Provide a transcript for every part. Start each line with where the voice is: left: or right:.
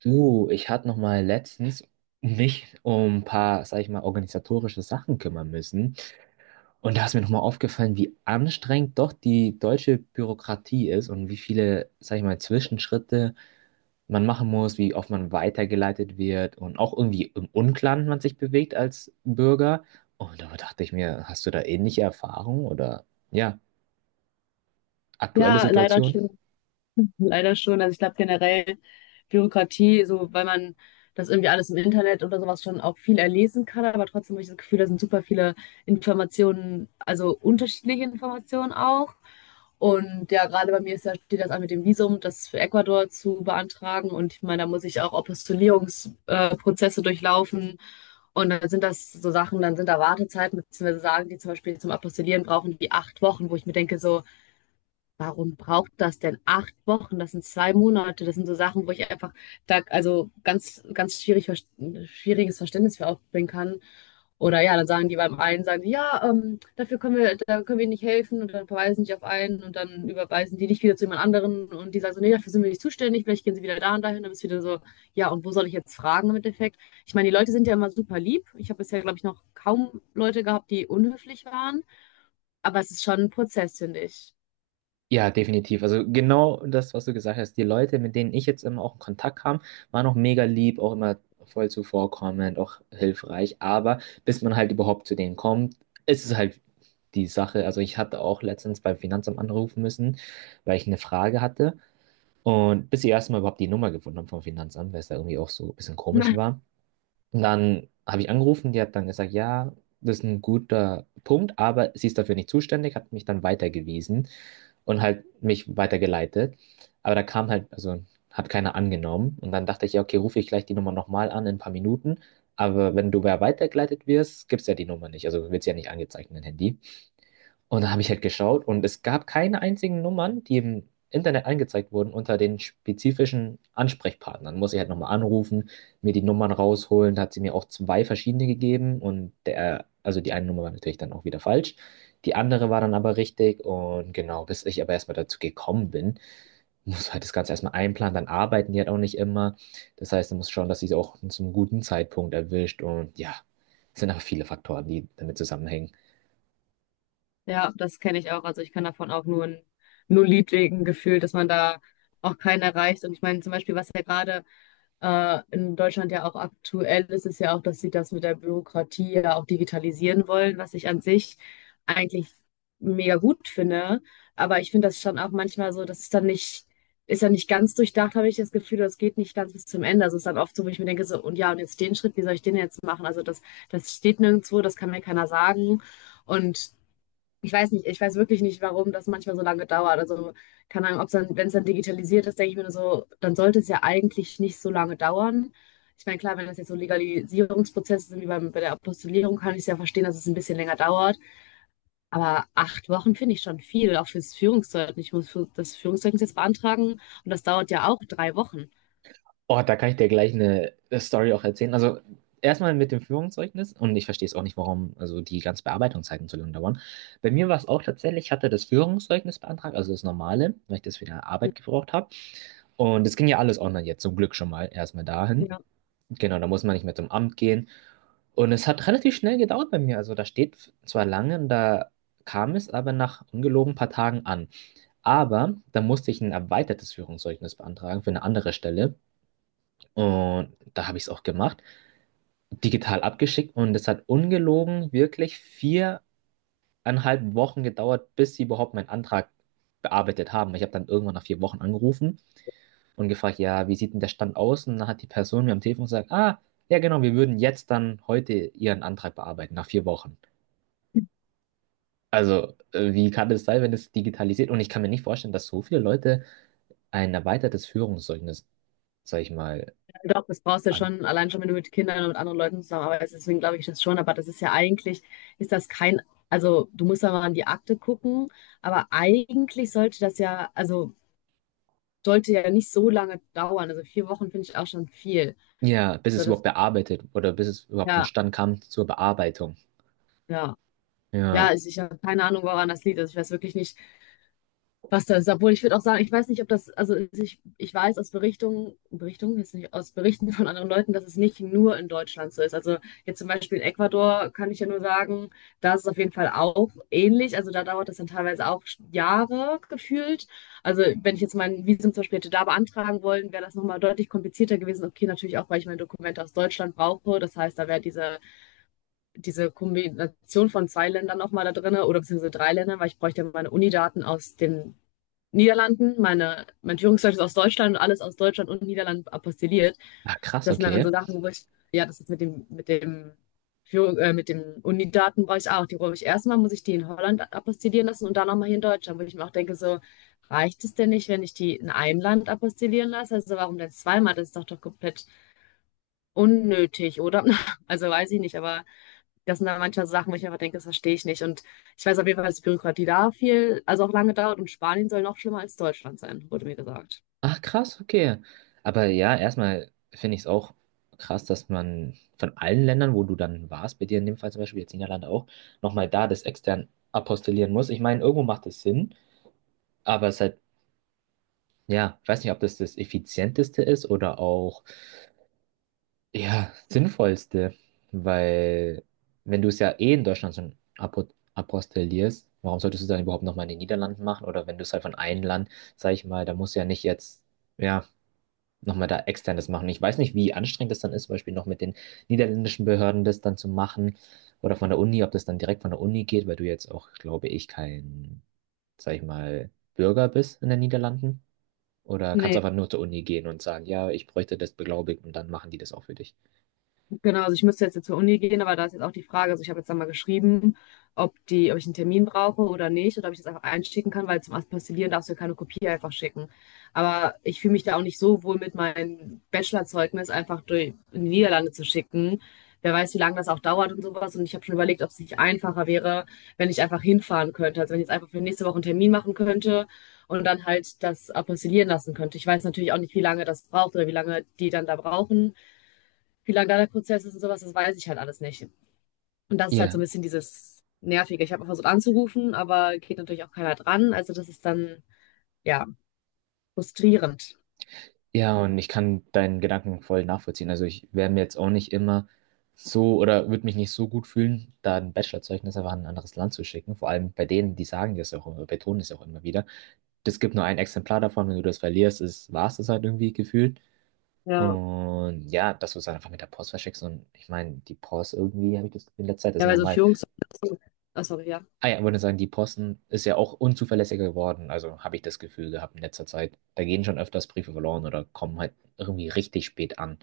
right: Du, ich hatte noch mal letztens mich um ein paar, sag ich mal, organisatorische Sachen kümmern müssen. Und da ist mir noch mal aufgefallen, wie anstrengend doch die deutsche Bürokratie ist und wie viele, sag ich mal, Zwischenschritte man machen muss, wie oft man weitergeleitet wird und auch irgendwie im Unklaren man sich bewegt als Bürger. Und da dachte ich mir, hast du da ähnliche Erfahrungen oder ja, aktuelle
left: Ja, leider
right: Situation?
left: schon. Leider schon. Also ich glaube generell Bürokratie, so weil man das irgendwie alles im Internet oder sowas schon auch viel erlesen kann, aber trotzdem habe ich das Gefühl, da sind super viele Informationen, also unterschiedliche Informationen auch. Und ja, gerade bei mir ist ja, steht das an mit dem Visum, das für Ecuador zu beantragen. Und ich meine, da muss ich auch Apostillierungsprozesse Prozesse durchlaufen. Und dann sind das so Sachen, dann sind da Wartezeiten, beziehungsweise sagen die zum Beispiel zum Apostillieren brauchen die 8 Wochen, wo ich mir denke, so, warum braucht das denn 8 Wochen? Das sind 2 Monate. Das sind so Sachen, wo ich einfach da, also ganz, ganz schwierig, schwieriges Verständnis für aufbringen kann. Oder ja, dann sagen die beim einen, sagen die, ja, dafür können wir, da können wir nicht helfen und dann verweisen die auf einen und dann überweisen die dich wieder zu jemand anderen und die sagen so, nee, dafür sind wir nicht zuständig, vielleicht gehen sie wieder da und dahin, dann bist du wieder so, ja, und wo soll ich jetzt fragen im Endeffekt? Ich meine, die Leute sind ja immer super lieb. Ich habe bisher, glaube ich, noch kaum Leute gehabt, die unhöflich waren, aber es ist schon ein Prozess, finde ich.
right: Ja, definitiv. Also genau das, was du gesagt hast. Die Leute, mit denen ich jetzt immer auch in Kontakt kam, waren auch mega lieb, auch immer voll zuvorkommend, auch hilfreich. Aber bis man halt überhaupt zu denen kommt, ist es halt die Sache. Also ich hatte auch letztens beim Finanzamt anrufen müssen, weil ich eine Frage hatte. Und bis sie erstmal überhaupt die Nummer gefunden haben vom Finanzamt, weil es da irgendwie auch so ein bisschen komisch war. Und dann habe ich angerufen, die hat dann gesagt, ja, das ist ein guter Punkt, aber sie ist dafür nicht zuständig, hat mich dann weitergewiesen und halt mich weitergeleitet. Aber da kam halt, also hat keiner angenommen. Und dann dachte ich, ja, okay, rufe ich gleich die Nummer nochmal an in ein paar Minuten. Aber wenn du wer weitergeleitet wirst, gibt es ja die Nummer nicht. Also wird es ja nicht angezeigt in dein Handy. Und dann habe ich halt geschaut und es gab keine einzigen Nummern, die im Internet angezeigt wurden unter den spezifischen Ansprechpartnern. Muss ich halt nochmal anrufen, mir die Nummern rausholen. Da hat sie mir auch zwei verschiedene gegeben und der, also die eine Nummer war natürlich dann auch wieder falsch. Die andere war dann aber richtig und genau, bis ich aber erstmal dazu gekommen bin, muss halt das Ganze erstmal einplanen, dann arbeiten die halt auch nicht immer. Das heißt, man muss schauen, dass sie es auch zum guten Zeitpunkt erwischt und ja, es sind aber viele Faktoren, die damit zusammenhängen.
left: Ja, das kenne ich auch. Also ich kann davon auch nur ein Lied singen, gefühlt, dass man da auch keinen erreicht. Und ich meine, zum Beispiel, was ja gerade in Deutschland ja auch aktuell ist, ist ja auch, dass sie das mit der Bürokratie ja auch digitalisieren wollen, was ich an sich eigentlich mega gut finde. Aber ich finde das schon auch manchmal so, das ist dann nicht ganz durchdacht, habe ich das Gefühl, das geht nicht ganz bis zum Ende. Also es ist dann oft so, wo ich mir denke, so, und ja, und jetzt den Schritt, wie soll ich den jetzt machen? Also das, das steht nirgendwo, das kann mir keiner sagen. Und ich weiß wirklich nicht, warum das manchmal so lange dauert. Also, keine Ahnung, ob's dann, wenn es dann digitalisiert ist, denke ich mir nur so, dann sollte es ja eigentlich nicht so lange dauern. Ich meine, klar, wenn das jetzt so Legalisierungsprozesse sind wie bei der Apostillierung, kann ich es ja verstehen, dass es ein bisschen länger dauert. Aber 8 Wochen finde ich schon viel, auch fürs Führungszeugnis. Ich muss für das Führungszeugnis jetzt beantragen und das dauert ja auch 3 Wochen.
right: Oh, da kann ich dir gleich eine Story auch erzählen. Also erstmal mit dem Führungszeugnis und ich verstehe es auch nicht, warum also die ganzen Bearbeitungszeiten so lange dauern. Bei mir war es auch tatsächlich, ich hatte das Führungszeugnis beantragt, also das normale, weil ich das für die Arbeit gebraucht habe. Und es ging ja alles online jetzt, zum Glück schon mal erstmal dahin. Genau, da muss man nicht mehr zum Amt gehen. Und es hat relativ schnell gedauert bei mir. Also da steht zwar lange, und da kam es aber nach ungelogen ein paar Tagen an. Aber da musste ich ein erweitertes Führungszeugnis beantragen für eine andere Stelle. Und da habe ich es auch gemacht, digital abgeschickt und es hat ungelogen wirklich 4,5 Wochen gedauert, bis sie überhaupt meinen Antrag bearbeitet haben. Ich habe dann irgendwann nach 4 Wochen angerufen und gefragt, ja, wie sieht denn der Stand aus? Und dann hat die Person mir am Telefon gesagt, ah, ja genau, wir würden jetzt dann heute Ihren Antrag bearbeiten, nach 4 Wochen. Also, wie kann das sein, wenn es digitalisiert? Und ich kann mir nicht vorstellen, dass so viele Leute ein erweitertes Führungszeugnis, sag ich mal,
left: Doch, das brauchst du
right: an.
left: schon, allein schon, wenn du mit Kindern und mit anderen Leuten zusammenarbeitest. Deswegen glaube ich das schon. Aber das ist ja eigentlich, ist das kein, also du musst ja mal an die Akte gucken. Aber eigentlich sollte das ja, also sollte ja nicht so lange dauern. Also 4 Wochen finde ich auch schon viel.
right: Ja, bis
left: So,
right: es überhaupt
left: das,
right: bearbeitet oder bis es überhaupt zum
left: ja,
right: Stand kam zur Bearbeitung.
left: ja. Ja,
right: Ja.
left: also ich habe keine Ahnung, woran das liegt. Also ich weiß wirklich nicht, was da ist. Obwohl ich würde auch sagen, ich weiß nicht, ob das, ich weiß aus jetzt nicht aus Berichten von anderen Leuten, dass es nicht nur in Deutschland so ist. Also jetzt zum Beispiel in Ecuador kann ich ja nur sagen, da ist es auf jeden Fall auch ähnlich. Also da dauert das dann teilweise auch Jahre gefühlt. Also wenn ich jetzt mein Visum zum Beispiel hätte da beantragen wollen, wäre das nochmal deutlich komplizierter gewesen. Okay, natürlich auch, weil ich meine Dokumente aus Deutschland brauche. Das heißt, da wäre diese Kombination von 2 Ländern nochmal da drin oder beziehungsweise 3 Ländern, weil ich bräuchte ja meine Unidaten aus den Niederlanden, mein Führungszeug ist aus Deutschland und alles aus Deutschland und Niederlanden apostilliert.
right: Ach, krass,
left: Das sind dann so
right: okay.
left: Sachen, wo ich, ja, das ist mit dem mit den Unidaten brauche ich auch. Die brauche ich erstmal, muss ich die in Holland apostillieren lassen und dann nochmal hier in Deutschland, wo ich mir auch denke, so, reicht es denn nicht, wenn ich die in einem Land apostillieren lasse? Also warum denn zweimal? Das ist doch komplett unnötig, oder? Also weiß ich nicht, aber das sind dann manchmal so Sachen, wo ich einfach denke, das verstehe ich nicht. Und ich weiß auf jeden Fall, dass die Bürokratie da viel, also auch lange dauert und Spanien soll noch schlimmer als Deutschland sein, wurde mir gesagt.
right: Ach, krass, okay. Aber ja, erstmal finde ich es auch krass, dass man von allen Ländern, wo du dann warst, bei dir in dem Fall zum Beispiel, jetzt Niederlande auch, nochmal da das extern apostillieren muss. Ich meine, irgendwo macht es Sinn, aber es ist halt, ja, ich weiß nicht, ob das das Effizienteste ist oder auch. Ja, sinnvollste, weil wenn du es ja eh in Deutschland schon apostillierst, warum solltest du es dann überhaupt nochmal in den Niederlanden machen? Oder wenn du es halt von einem Land, sag ich mal, da musst du ja nicht jetzt, ja, nochmal da externes machen. Ich weiß nicht, wie anstrengend das dann ist, zum Beispiel noch mit den niederländischen Behörden das dann zu machen oder von der Uni, ob das dann direkt von der Uni geht, weil du jetzt auch, glaube ich, kein, sag ich mal, Bürger bist in den Niederlanden. Oder kannst
left: Nee.
right: einfach nur zur Uni gehen und sagen, ja, ich bräuchte das beglaubigt und dann machen die das auch für dich.
left: Genau, also ich müsste jetzt zur Uni gehen, aber da ist jetzt auch die Frage, also ich habe jetzt einmal geschrieben, ob die, ob ich einen Termin brauche oder nicht, oder ob ich das einfach einschicken kann, weil zum Aspergillieren darfst du ja keine Kopie einfach schicken. Aber ich fühle mich da auch nicht so wohl mit meinem Bachelorzeugnis einfach durch, in die Niederlande zu schicken. Wer weiß, wie lange das auch dauert und sowas. Und ich habe schon überlegt, ob es nicht einfacher wäre, wenn ich einfach hinfahren könnte. Also wenn ich jetzt einfach für nächste Woche einen Termin machen könnte und dann halt das apostillieren lassen könnte. Ich weiß natürlich auch nicht, wie lange das braucht oder wie lange die dann da brauchen, wie lang da der Prozess ist und sowas, das weiß ich halt alles nicht. Und das ist halt
right: Ja.
left: so ein bisschen dieses Nervige. Ich habe auch versucht anzurufen, aber geht natürlich auch keiner dran. Also das ist dann, ja, frustrierend.
right: Ja, und ich kann deinen Gedanken voll nachvollziehen. Also ich wäre mir jetzt auch nicht immer so oder würde mich nicht so gut fühlen, da ein Bachelorzeugnis einfach an ein anderes Land zu schicken. Vor allem bei denen, die sagen das ja auch immer, betonen es auch immer wieder. Es gibt nur ein Exemplar davon, wenn du das verlierst, ist, war es das halt irgendwie gefühlt.
left: Ja,
right: Und ja, dass du es dann einfach mit der Post verschickst. Und ich meine, die Post irgendwie, habe ich das in letzter Zeit, ist
left: ja, weil so
right: nochmal.
left: Führungs... Oh, sorry, ja.
right: Ah ja, ich würde sagen, die Posten ist ja auch unzuverlässiger geworden. Also habe ich das Gefühl gehabt in letzter Zeit. Da gehen schon öfters Briefe verloren oder kommen halt irgendwie richtig spät an.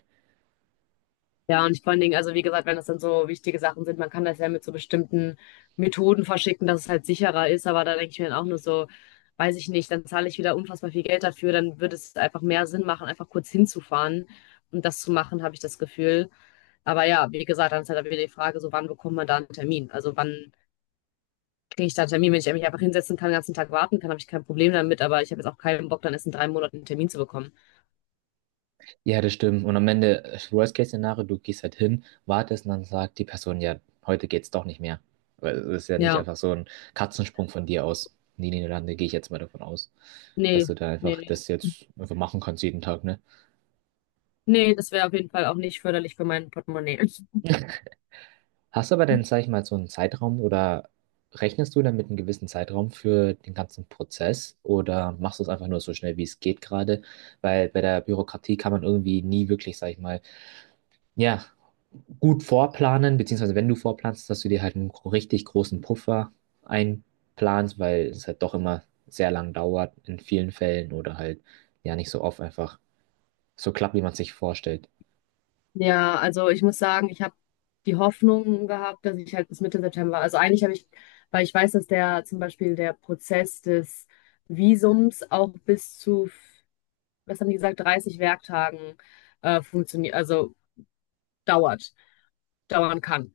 left: Ja, und vor allen Dingen, also wie gesagt, wenn das dann so wichtige Sachen sind, man kann das ja mit so bestimmten Methoden verschicken, dass es halt sicherer ist, aber da denke ich mir dann auch nur so, weiß ich nicht, dann zahle ich wieder unfassbar viel Geld dafür, dann würde es einfach mehr Sinn machen, einfach kurz hinzufahren und das zu machen, habe ich das Gefühl. Aber ja, wie gesagt, dann ist halt wieder die Frage, so wann bekommt man da einen Termin? Also wann kriege ich da einen Termin? Wenn ich mich einfach hinsetzen kann, den ganzen Tag warten kann, habe ich kein Problem damit, aber ich habe jetzt auch keinen Bock, dann erst in 3 Monaten einen Termin zu bekommen.
right: Ja, das stimmt. Und am Ende, Worst-Case-Szenario, du gehst halt hin, wartest und dann sagt die Person, ja, heute geht's doch nicht mehr. Weil es ist ja nicht
left: Ja,
right: einfach so ein Katzensprung von dir aus. In die Niederlande gehe ich jetzt mal davon aus, dass
left: nee,
right: du da einfach
left: nee.
right: das jetzt einfach machen kannst jeden Tag, ne?
left: Nee, das wäre auf jeden Fall auch nicht förderlich für mein Portemonnaie.
right: Hast du aber dann, sag ich mal, so einen Zeitraum oder rechnest du dann mit einem gewissen Zeitraum für den ganzen Prozess oder machst du es einfach nur so schnell, wie es geht gerade? Weil bei der Bürokratie kann man irgendwie nie wirklich, sag ich mal, ja, gut vorplanen, beziehungsweise wenn du vorplanst, dass du dir halt einen richtig großen Puffer einplanst, weil es halt doch immer sehr lang dauert in vielen Fällen oder halt ja nicht so oft einfach so klappt, wie man es sich vorstellt.
left: Ja, also ich muss sagen, ich habe die Hoffnung gehabt, dass ich halt bis Mitte September, also eigentlich habe ich, weil ich weiß, dass der zum Beispiel der Prozess des Visums auch bis zu, was haben die gesagt, 30 Werktagen funktioniert, also dauert, dauern kann.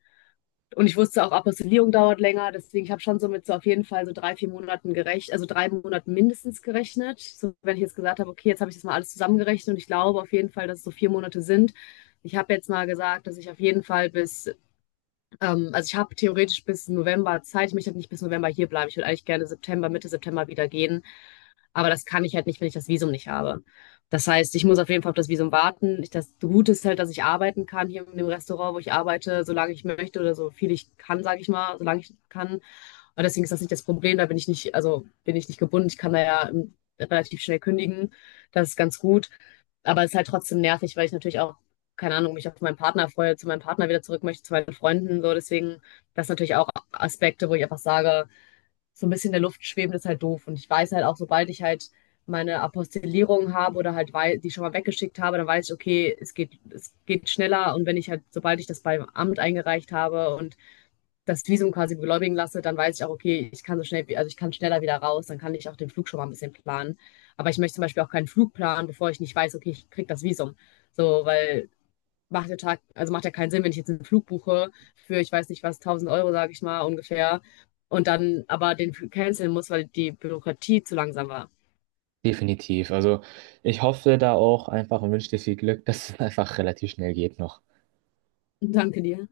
left: Und ich wusste auch, Apostillierung dauert länger, deswegen ich habe schon so mit so auf jeden Fall so drei, 4 Monaten gerechnet, also 3 Monaten mindestens gerechnet. So, wenn ich jetzt gesagt habe, okay, jetzt habe ich das mal alles zusammengerechnet und ich glaube auf jeden Fall, dass es so 4 Monate sind. Ich habe jetzt mal gesagt, dass ich auf jeden Fall bis, also ich habe theoretisch bis November Zeit. Ich möchte nicht bis November hier bleiben. Ich würde eigentlich gerne September, Mitte September wieder gehen, aber das kann ich halt nicht, wenn ich das Visum nicht habe. Das heißt, ich muss auf jeden Fall auf das Visum warten. Ich, das Gute ist halt, dass ich arbeiten kann hier in dem Restaurant, wo ich arbeite, solange ich möchte oder so viel ich kann, sage ich mal, solange ich kann. Und deswegen ist das nicht das Problem. Da bin ich nicht, also bin ich nicht gebunden. Ich kann da ja relativ schnell kündigen. Das ist ganz gut. Aber es ist halt trotzdem nervig, weil ich natürlich auch, keine Ahnung, mich auf meinen Partner freue, zu meinem Partner wieder zurück möchte, zu meinen Freunden. So, deswegen, das sind natürlich auch Aspekte, wo ich einfach sage, so ein bisschen in der Luft schweben, ist halt doof. Und ich weiß halt auch, sobald ich halt meine Apostillierung habe oder halt die schon mal weggeschickt habe, dann weiß ich, okay, es geht schneller. Und wenn ich halt, sobald ich das beim Amt eingereicht habe und das Visum quasi beglaubigen lasse, dann weiß ich auch, okay, ich kann so schnell, also ich kann schneller wieder raus, dann kann ich auch den Flug schon mal ein bisschen planen. Aber ich möchte zum Beispiel auch keinen Flug planen, bevor ich nicht weiß, okay, ich krieg das Visum. So, weil also macht ja keinen Sinn, wenn ich jetzt einen Flug buche für, ich weiß nicht was, 1000 Euro, sage ich mal, ungefähr, und dann aber den canceln muss, weil die Bürokratie zu langsam war.
right: Definitiv. Also ich hoffe da auch einfach und wünsche dir viel Glück, dass es einfach relativ schnell geht noch.
left: Danke dir.